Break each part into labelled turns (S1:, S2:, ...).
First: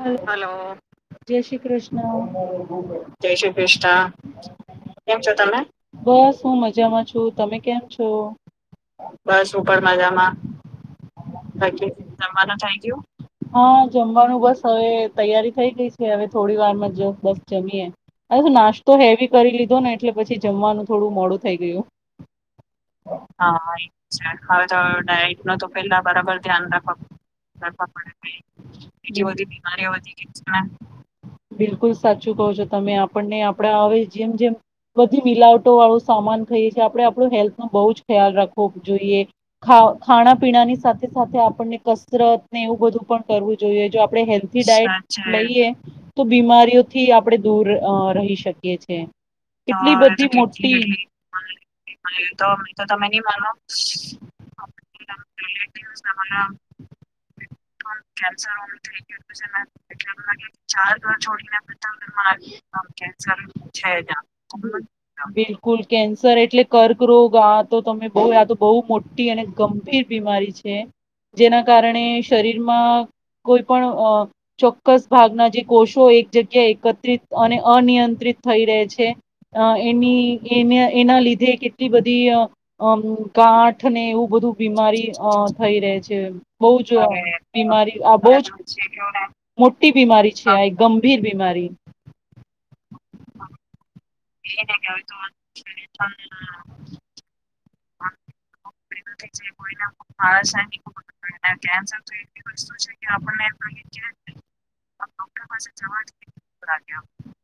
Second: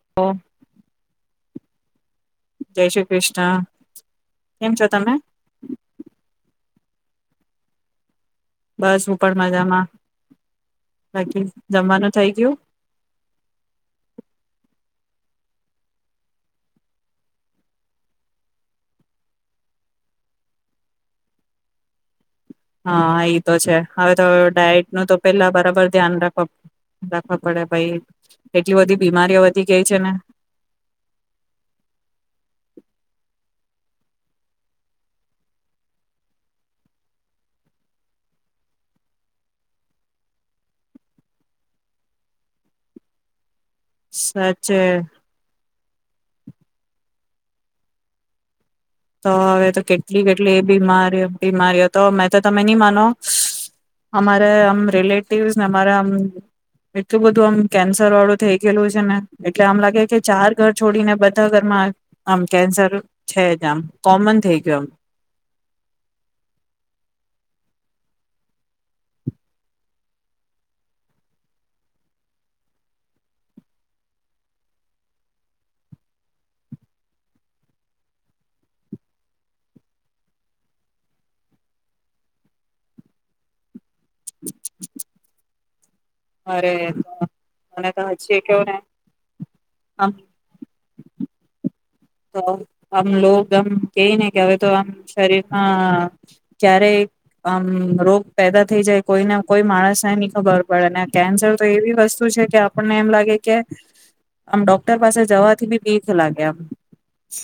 S1: હ
S2: ઓ
S1: હલો જય શ્રી કૃષ્ણ કૃષ્ણ જય શ્રી કૃષ્ણ કેમ છો તમે બસ મ મજામાં છું તમે કેમ છો બસ હું પણ મજામાં બાકી જમવાનું થઈ ગયું હા જમવાનું બસ ને તૈયારી થઈ ગઈ છે હવે થોડી વાર માં જ બસ જમીએ હવે નાસ્તો હેવી કરી લીધો ને એટલે પછી જમવાનું થોડું મોડું થઈ ગયું
S2: હા એઈ તો છે હવે તો ડાયટ નું તો પેલા બરાબર ધ્યાન રાખવા રાખવા પડે ભઈ એટલી બધી બીમારીઓ વધી
S1: બીમારી
S2: છે ને
S1: વધી ગઈ છે બિલકુલ સાચું કહો છો તમે આપણને ને આપડે હવે જેમ જેમ બધી મિલાવટો વાળું સામાન ખઈએ છીએ આપડે આપડુ હેલ્થ નો બહુ જ ખ્યાલ રાખવો જોઈએ ખાવ ખાણા પીણાની સાથે સાથે આપણને કસરત ને એવું બધું પણ કરવું જોઈએ જો આપડે હેલ્થ
S2: સાચે
S1: ડાયટ લઈએ તો બીમારીઓથી આપડે દૂર અ રહી શકીએ છે.
S2: તો હવે તો
S1: એટલી
S2: કેટલી
S1: બધી
S2: કેટલી એ
S1: મોટી
S2: બીમારી બીમારીઓ તો મેં તો તમે નહી માનો અમારે આમ રિલેટિવસ ને અમારે આમ એટલું બધું આમ કેન્સર વાળું થઇ ગયલું છે ને
S1: [inaudible]
S2: એટલે આમ લાગે કે
S1: ચાર ઘર
S2: બધા
S1: છોડીને કે
S2: ઘરમાં
S1: બધાના ઘરમાં આમ કેન્સર છે
S2: જ
S1: કોમન
S2: આમ
S1: થઈ ગયું,
S2: કોમન થઈ ગયો
S1: આમ બિલકુલ કેન્સર એટલે કર્કરોગ આ તો તમે બહુ આ તો બહુ મોટી અને ગંભીર બીમારી છે, જેના કારણે શરીરમાં કોઈ પણ ચોક્કસ ભાગના જે કોષો એક જગ્યા એકત્રિત અને અનિયંત્રિત થઈ રહે છે, અ એની એને એના લીધે કેટલી બધી અ અમ ગાઠ ઠ ને એવું બધું અ બીમારી થઈ રહે છે. છે બહુ જ
S2: અરે
S1: [unintelligible] અને
S2: મને
S1: બીમારી
S2: તો
S1: આ બઉ
S2: હજી
S1: જ
S2: કેવ ને
S1: મોટી
S2: આમ
S1: બીમારી છે, આ એક ગંભીર બીમારી
S2: તો હમ લોગ આમ કે ને કે હવે તો આમ શરીરમાં ક્યારેય અ રોગ પેદા થઈ જાય કોઈને કોઈ માણસને ની ખબર પડેને કેન્સર તો એવી વસ્તુ છે કે આપણને એમ લાગે કે આમ ડોક્ટર પાસે જવાથી બી બીક લાગે એમ.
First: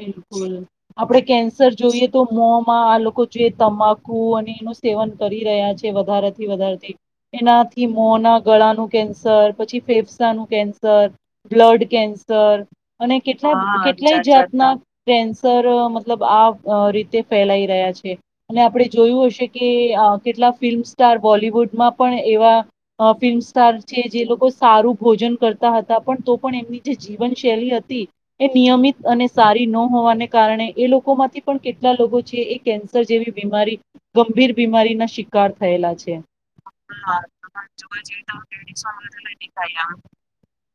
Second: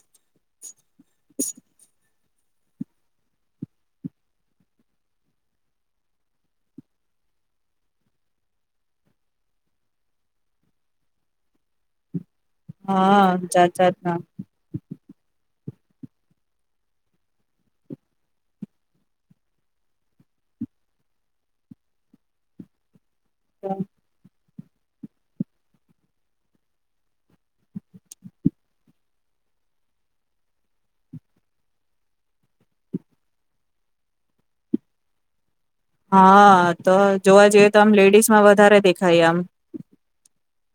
S1: બિલકુલ આપડે કેન્સર જોઈએ તો મોમાં લોકો જે તમાકુ અને એનું સેવન કરી રહ્યા છે, વધારેથી વધારેથી એનાથી મોના ગળાનું કેન્સર પછી ફેફસાનું કેન્સર, બ્લડ કેન્સ તે સર અને
S2: હા જાત
S1: કેટલાય
S2: જાતના
S1: કેટલાય જાતના કૅન્સ સર મતલબ આ અ રીતે ફેલાઈ રહ્યા છે અને આપડે જોયું હશે કે અ કેટલા ફિલ્મ સ્ટાર બોલિવુડમાં પણ એવા અ ફિલ્મ
S2: તો
S1: સ્ટાર છે જે લોકો સારું ભોજન કરતા હતા પણ તો પણ એમની જે જીવનશૈલી હતી એ નિયમિત અને સારી ન હોવાને કારણે એ લોકો માંથી પણ કેટલા લોકો છે એ કેન્સર જેવી બીમારી ગંભીર બીમારી ના શિકાર થયેલા છે.
S2: હા તો જોવા જઈએ તો આમ લેડીઝમાં વધારે દેખાય આમ
S1: [unintelligible]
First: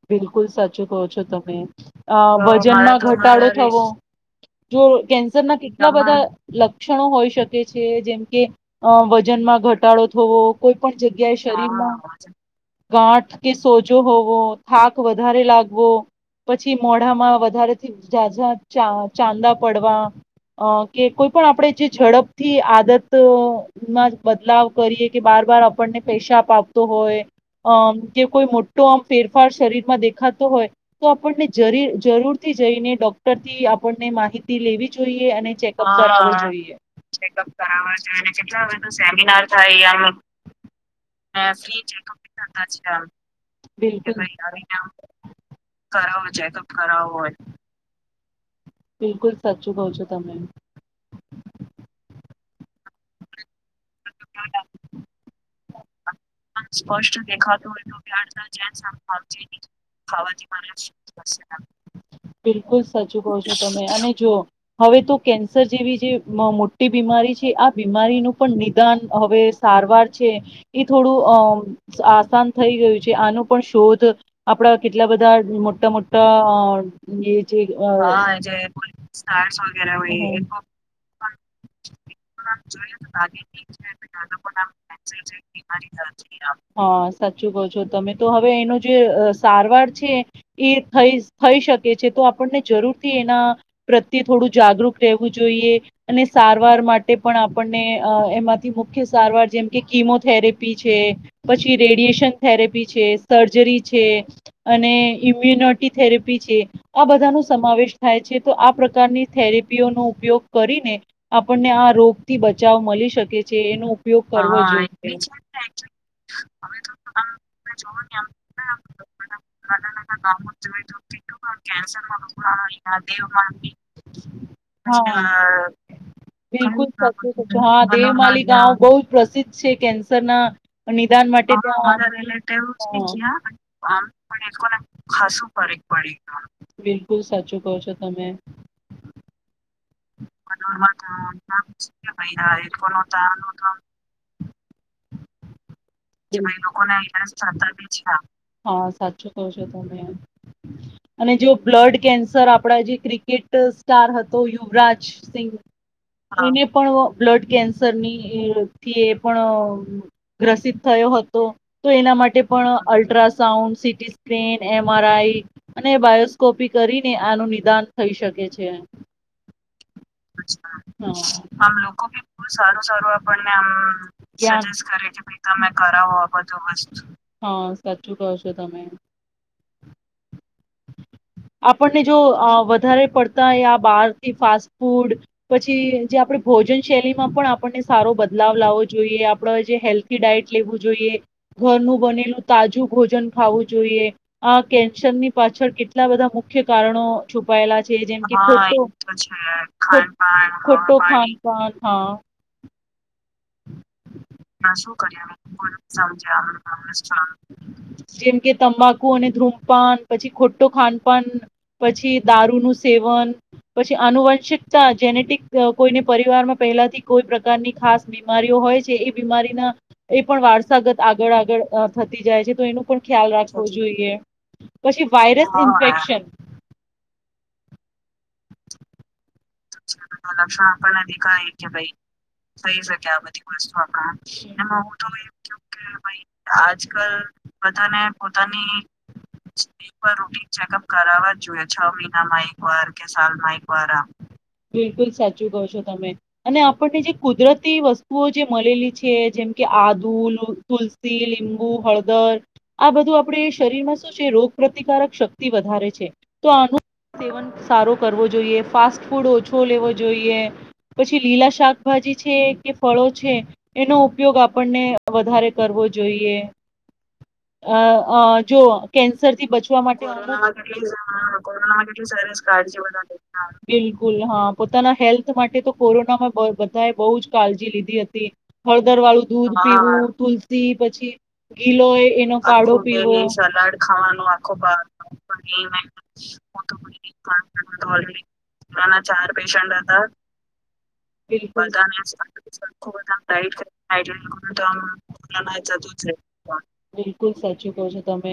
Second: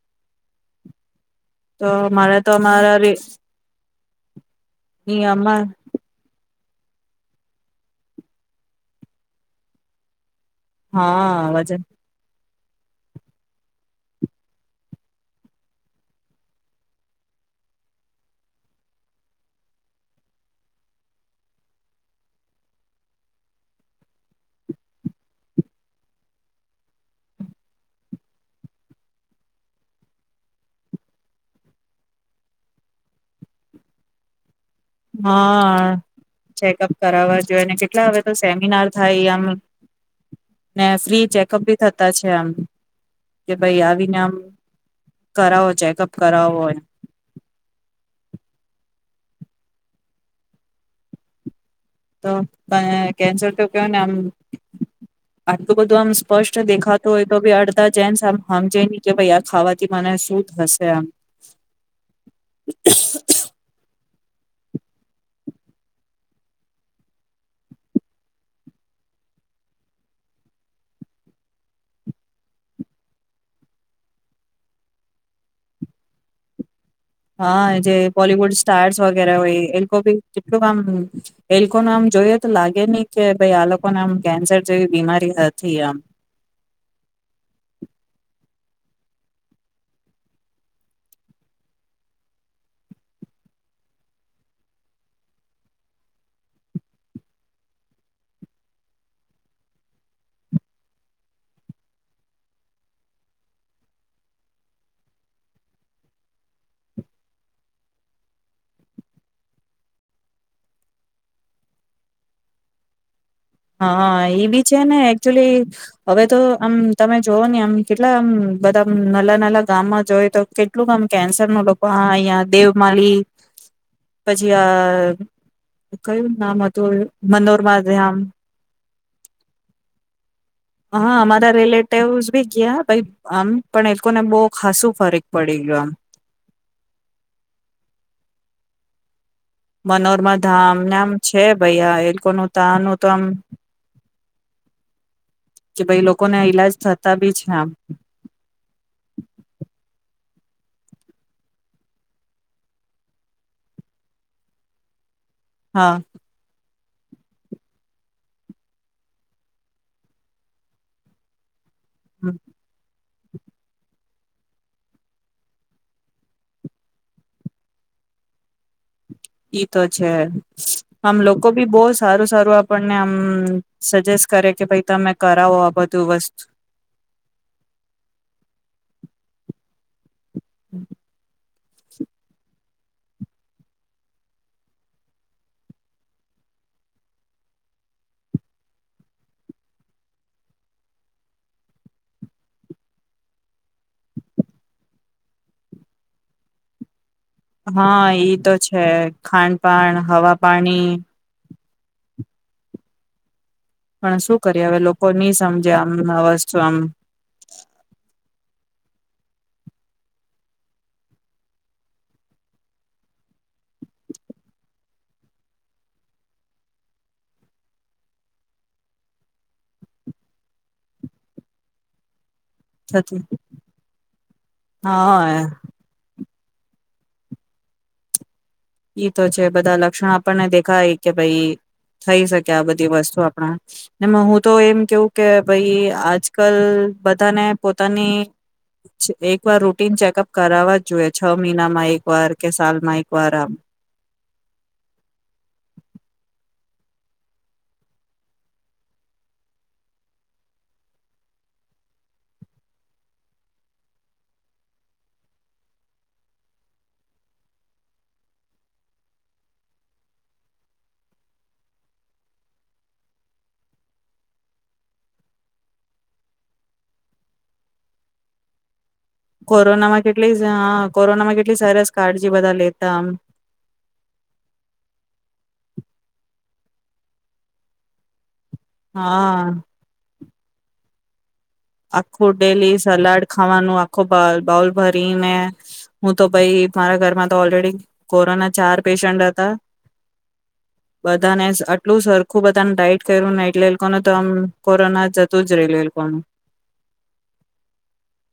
S1: બિલકુલ સાચુ કહો છો તમે.
S2: તો મારે તો અમારા
S1: વજનમાં
S2: રે
S1: ઘટાડો થવો, જો
S2: ની
S1: કેન્સરના
S2: અમાર
S1: કેટલા બધા લક્ષણો હોઈ શકે છે જેમ કે વજનમાં ઘટાડો થવો, કોઈ પણ
S2: હા
S1: જગ્યાએ
S2: વજન
S1: શરીરમાં ગાંઠ કે સોજો હોવો, થાક વધારે લાગવો કે પછી મોઢામાં વધારેથી ઝાઝાં ચાન ચાંદા પડવા કે કોઈ પણ આપણે જે ઝડપથી આદત તો માં બદલાવ કરીએ કે વાર વાર આપણને પેશાબ આવતો હોય કે કોઈ મોટો આમ ફેરફાર શરીરમાં દેખાતો હોય તો આપણને જરી જરૂરથી જઈને ડૉક્ટરથી આપણને માહિત લેવી જોઈએ અને
S2: હા
S1: ચેકઅપ કરાવવું જોઈએ.
S2: ચેકઅપ
S1: હા,
S2: કરાવવા
S1: ચેક‌અપ
S2: જોઈએ ને
S1: કરાવ
S2: કેટલા હવે તો
S1: કેટલા હવે
S2: સેમિનાર
S1: તો
S2: થાય
S1: સેમિનાર
S2: આમ
S1: થાય એમ,
S2: ને ફ્રી ચેકઅપ બી
S1: ફ્રી
S2: થતા
S1: ચેકઅપ
S2: છે આમ કે ભાઈ
S1: બી થતા છે કે,
S2: આવીને આમ
S1: ભાઈ
S2: કરાવો ચેકઅપ
S1: કરાવો ચેકઅપ
S2: એમ
S1: કરાવો બિલકુલ સાચું કહો છો તમે.
S2: [unintelligible] કેન્સર... કેનેમ્ [unintelligible] આટલું બધું આમ્..
S1: સ્પષ્ટ દેખાતું હોયતો બી
S2: આમ
S1: અડધા
S2: હમજે
S1: જેન્ટ્સ સમજે
S2: ની ભાઈ
S1: નહીં કે
S2: ખાવાથી
S1: આ
S2: મને શું
S1: ખાવાથી
S2: થશે આમ
S1: શું થશે? એમ. બિલકુલ સાચું કહો છો તમે. અને જુઓ.. હવે તો કેન્સર જેવી જે મોટી બીમારી છે. આ બીમારીનું પણ નિદાન, હવે સારવાર છે એ થોડું. આમ આસાન થઈ ગયું છે. આનું પણ શોધ આપણા કેટલા બધા મોટા મોટા.
S2: હા જે બોલવુડ સ્ટાર્સ
S1: પોલીસ
S2: વગેરે હોય એ લોકો ભી કેટલું આમ એ લોકોને આમ જોઈએ તો લાગે નહી કે ભાઈ આ લોકોને આમ કેન્સર જેવી બીમારી હતી આમ્.
S1: [unintelligible] હા. સાચું કહો છો તમે તો હવે એનો. જે સારવાર છે એ થ‌ઈ થઈ શકે છે તો આપણને જરૂરથી એના પ્રત્યે થોડું જાગૃત રહેવું જોઈએ. અને સારવાર માટે પણ આપણને એમાંથી મુખ્ય સારવાર જેમ કે કિમો થેરેપી. છે પછી રેડિએશન થેરેપી છે, સર્જરી છે અને ઇમ્યુનટી થેરેપી છે. આ બધાનો સમાવેશ થાય છે તો આ પ્રકારની થેરેપીઓનો ઉપયોગ કરીને આપણને આ રોગથી બચાવ મળી શકે છે. જે એનો ઉપયોગ
S2: હા એ
S1: કરવો
S2: બી છે
S1: જોઈ.
S2: ને એકચુલી હવે તો.. આમ્ તમે જોઓને આમ્ કેટલા આમ્ બધા નાના નાના ગામમાં જોઇએ તો કેટલુંક આમ કેન્સરના લોકો આ અહીં આ દેવમાલી પછી આ
S1: હા
S2: કયું નામ
S1: બિલકુલ
S2: હતું?
S1: સાચું સાચું હા
S2: મનોરમાધયમ.
S1: દેવમાલી ગાંવ બહુ જ પ્રસિદ્ધ છે કે
S2: હા
S1: નિદાન
S2: અમારા
S1: માટે.
S2: રિલેટ ટેવસ બી ગયા ભાઈ આમ
S1: [unintelligible]
S2: પણ એ લોકોને બહુ ખાસું ફરક પડી ગયો આમ
S1: બિલકુલ સાચું કહો છો તમે [unintelligible]
S2: મનોરમા ધામ ને આમ છે ભાઈ આ એ લોકોનું તાનું તો આમ કે ભાઈ લોકોને ઈલાજ થતા બી છે આમ
S1: હા સાચું કહો છો તમે અને જો બ્લડ કેન્સર આપણા જે ક્રિકેટ સ્ટાર હતો ય યુવરાજ. સિંગ
S2: હા
S1: ને પણ બ્લડ કેન્સરની એથી એ પણ ગ્રસિત થયો હતો. તો એના માટે પણ ultrasound, CT scan, M. R. I. અને બાયોસ્કોપી કરીને આનું નિદાન થઈ શકે છે.
S2: એ
S1: આમ
S2: બહુ સારું
S1: લોકોી સારું
S2: આપણને આમ
S1: સારું
S2: સજેસ્ટ કરે કે ભાઈ
S1: આપે
S2: તમે કરાવો
S1: તમે
S2: આ બધું
S1: કરાવો બ
S2: વસ્તુ
S1: સાચું ક છો તમે
S2: [inaudible]
S1: આપણને જો વધારે પડતા આ બહારથી ફાસ્ટ ફૂડ પછી જે આપણે ભોજન શૈલીમાં પણ આપણને સારો બદલાવ લાવવો જોઈએ આપણે જે હેલ્થી ડાયટ લેવું જોઈએ ઘરનું બનેલું તાજું ભોજન ખાવું જોઈએ આ કેન્સરની. પાછળ કેટલા બધા મુખ્ય કારણો છુપાયેલા છે
S2: હા
S1: જેમ
S2: ઈ
S1: કે
S2: તો છે ખાનપાન
S1: ખંડ
S2: હવા પાણી
S1: ખોટો ખાંડ હ હા
S2: પણ શું કરીએ હવે
S1: શું
S2: લોકો
S1: કર્યું
S2: નહી
S1: હું
S2: સમજે આમ આ વસ્તુ આમ
S1: પણ સમમ જેમ કે તંબાકુ અને ધૂમપાન પછી ખોટું ખાનપાન પછી દારૂનુંું સેવન પછી આનુવંશિકતા જેનેટિક કોઈને પરિવારમાં પહેલાથી કોઈ પ્રકારની ખાસ બીમારીઓ હોય છે એ બીમારીના એ પણ વારસાગત આગળ આગળ થતી જાય છે. તો એનો પણ
S2: થતી
S1: ખ્યાલ રાખવો જોઈએ પછી
S2: હા
S1: વાયરસ ઇન્ફેક્શન
S2: એ તો છે બધા લક્ષણ આપણને દેખાય કે ભાઈ થઈ શકે આ બધી વસ્તુ આપણા ને હું તો એમ કેવું કે ભાઈ આજ કલ બધાને પોતાની એક વાર રૂટીન ચેકઅપ કરાવવા જ જોઈએ છ મહિનામાં એક વાર કે સાલમાં એક વાર આમ.
S1: બરાબર. બિલકુલ સાચું કહો છો તમે અને આપણને જે કુદરતી વસ્તુઓ જે મળેલી છે જેમ કે આદુ તુલસી લીંબુ હળદર આ બધું આપણે શરીરમાં શું છે રોગ પ્ર્રતિકારક શક્તિ વધારે છે તો આનું સેવન સારો કરવો જોઈએ ફાસ્ટ ફૂડ ઓછો લેવો જોઈએ પછી લીલા શાકભાજી છે કે ફળો છે એનો ઉપયોગ આપણને વધારે કરવો જોઈએ આ જો. કેન્સરથી બચવા
S2: કોરોનામાં
S1: માટે
S2: કેટલી હા કોરોનામાં કેટલી સરસ કાળજી બધા લેતા આમ
S1: કો બકુલ હા પોતાના હેલ્થ માટે તો કોરોનામાં બધાએ બહુ જ કાળજી લીધી હતી. હળદર વાળું
S2: હા
S1: દૂધ પીવું તુલ સી પછી. ગીલો
S2: આખું
S1: એનો
S2: ડેલી
S1: કાળો પીવો
S2: સલાડ ખાવાનું આખું બાઉલ ભરી ને હું તો ભાઈ મારા ઘરમાં તો ઓલરેડી કોરોના ચાર પેશન્ટ હતા બધાને આટલું સરખું બધાને ડાઈટ કર્યું ને એટલે એનું તો આમ કોરોના જતું જ રહી એ લોકોનું.
S1: બિલકુલ સાચું કહો છો તમે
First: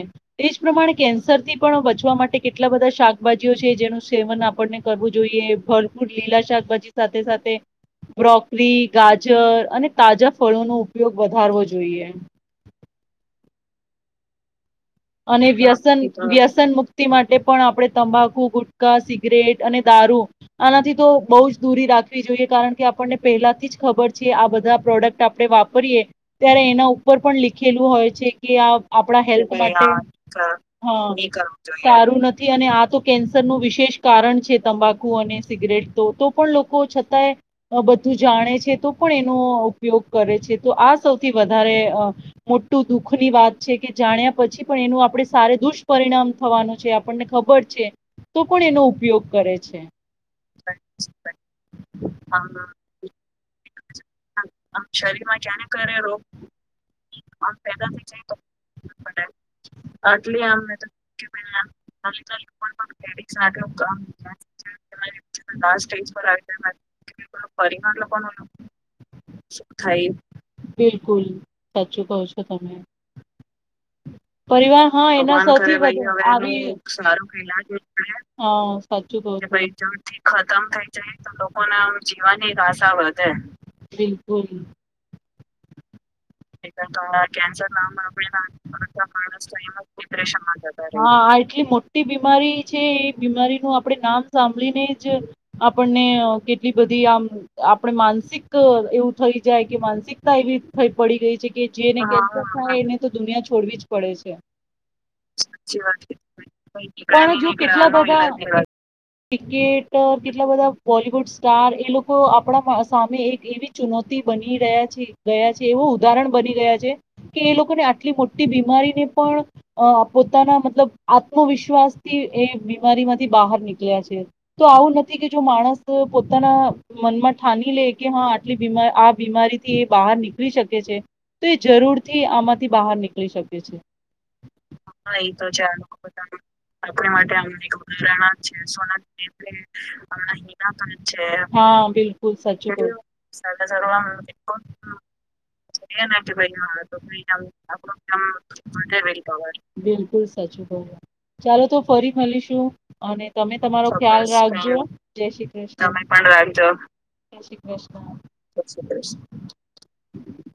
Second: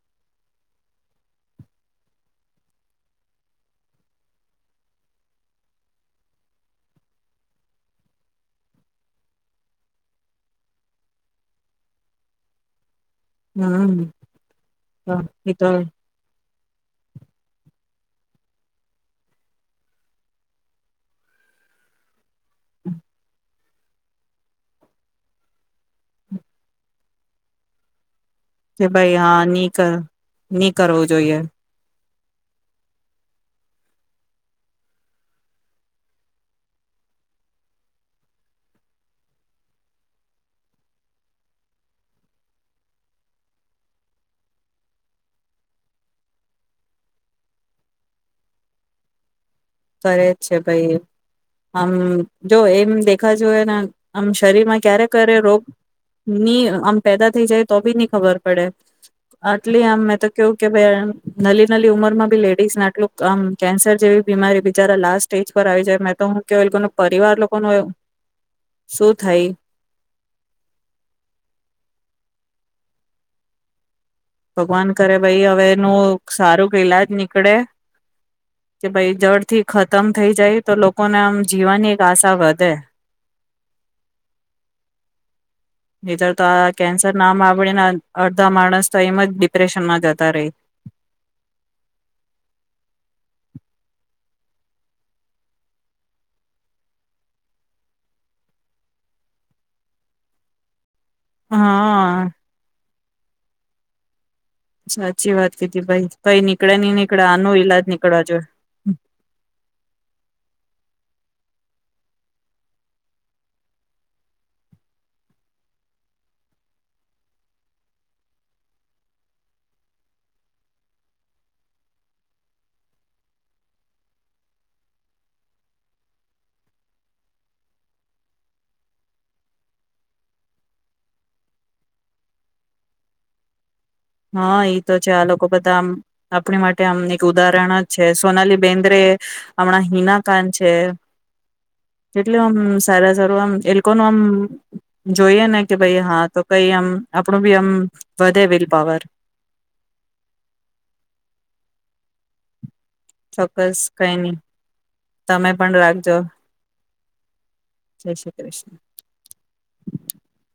S1: એજ પ્રમાણે કેન્સર થી પણ બચવા માટે કેટલા બધા શાકભાજીઓ છે જેનું સેવન આપણને. કરવું જોઈએ ભરપૂર લીલા શાકભાજી સાથે સાથે બ્રોકરી ગાજર અને તાજા ફળોનોો ઉપયોગ વધારવો જોઈએ.
S2: હમ
S1: અને
S2: એ તો
S1: વ્યસન વ્યસન મુક્તિ માટે પણ આપણે. તંબાકુ ગુટકાા સિગરેટ અને દારૂ આનાથી તો બહુ જ દૂરી રાખવી જોઈએ. કારણ કે આપણને પહેલાથી જ ખબર છે આ બધા પ્રોડક્ટ આપે વાપરીએ ત્યારે એના ઉપર પણ લીખેલું હોય છે. કે આ
S2: ભાઈ
S1: આપણા
S2: હા
S1: હેલ્પ
S2: નહી
S1: માં
S2: કર નહી કરવું જોઈએ
S1: [inaudible] નથી અને આ તો કેન્સરનુંું વિશેષ કારણ છે તંબાકુ અને સિગરેટ તો તો પણ લોકો છતાંય બધું જાણે છે તો પણ એનો ઉપયોગ કરે છે તો આ સૌથી વધારે મોટું દુઃખની વાત છે કે જાણ્યા પછી. પણ એનું આપે સ દુષ્પરિણામ થવાનું છે આપણને ખબર છે તો પણ એનો ઉપયોગ કરે છે.
S2: કરે જ છે ભાઈ આમ જો એમ દેખા જોને આમ શરીર માં ક્યારે ક્યારે રોગ ની આમ પેદા થઈ જાય તો બી નહી ખબર પડે આટલી આમ મેં તો કેવું કે ભાઈ નલી નલી ઉંમર માં ભી લેડીઝને આટલું આમ કેન્સર જેવી બીમારી. લાસ્ટ સ્ટેજ પર આવી જાય મેં તો હું કેય એ લોકો ન પરિવાર લોકો ન એ
S1: ખાય બિલકુલ સાચું કવ છું. તો તમે પરિવાર
S2: ભગવાન
S1: હા
S2: કરે
S1: એ
S2: ભાઈ હવે એનું સારું ઈલાજ નીકળે
S1: સારુંલા સાું
S2: કે ભાઈ ખતમ
S1: જડથી
S2: થઈ જાય
S1: ખતમ
S2: તો
S1: થઈ જાય
S2: લોકોને
S1: તો
S2: આમ
S1: લોકો ના
S2: જીવવાની
S1: આમ
S2: એક આશા
S1: જીવનની
S2: વધે
S1: આશા વધે બોલી
S2: ધર તો આ કેન્સર ના મા આવડીને અડધા માણસ. તો એમ જ ડિપ્રેશનમાં જતા રહી
S1: આ એટલી મોટી બીમારી છે એ બીમારી. આપણે નામ સાંભળીને જ આપણને કેટલી બધી આમ આપણે માનસિક એવું થઈ જાય કે માનસિકતા એવી થ પડી ગઈ છે કે જે
S2: હા
S1: એને તો દુનિયા છોડવી જ. પડે છે.
S2: સાચી વાત કીધી ભાઈ ભાઈ નીકળે નહી નીકળે
S1: સા વાત
S2: આનો
S1: જો
S2: ઈલાજ
S1: કેટલા
S2: નીકળવા
S1: બધા
S2: જોઈએ.
S1: ક્રિકેટ કેટલા બધા ક્રિકેટ બોલીવુડ ચાર એ લોકો આપણા સામે એક એવી ચુનૌતી બની રહ્યા છે ગયા છે. એવું ઉદાહરણ બની ગયા છે કે એ લોકોને આટલી મોટી બીમારીને પણ પોતાના મતલબ આત્મવિશ્વાસ થી એ બીમારી માંથી બહાર નીકળ્યા છે તો આવું નથી કે જો માણસ પોતાના મનમાં ઠાની લે કે હા આટ આ બીમારીથી એ બહાર નીકળ. શકે છે તો એ જરૂર થી આમાંથી બહાર નીકળી શકે છે.
S2: હા ઈ તો છે આ લોકો બધા આમ આપણી માટે આમ એક ઉદાહરણ જ છે સોનાલી બેન્દ હમણાં હિના કાન છે
S1: હા
S2: એટલ
S1: બિલકુલ
S2: આમ
S1: સાચું કહ્યું.
S2: સારા સારું આમ એ લોકોનું આમ જોઈએ ને કે ભાઈ હા તો કઈ આમ આપણું બી આમ વધે વીલ પાવર
S1: બિલકુલ સાચું બવ ચાલો તો ફરી મળીશું અને તમે
S2: ચોક્કસ
S1: તમારો
S2: કઈ
S1: ખ્યાલ
S2: નહી
S1: રાખજો જય
S2: તમે
S1: શ્રી
S2: પણ
S1: કૃષ્ણ
S2: રાખજો
S1: પણ રાખજો જય શ્રી કૃષ્ણ
S2: જય શ્રી
S1: જય
S2: કૃષ્ણ.
S1: શ્રી કૃષ્ણ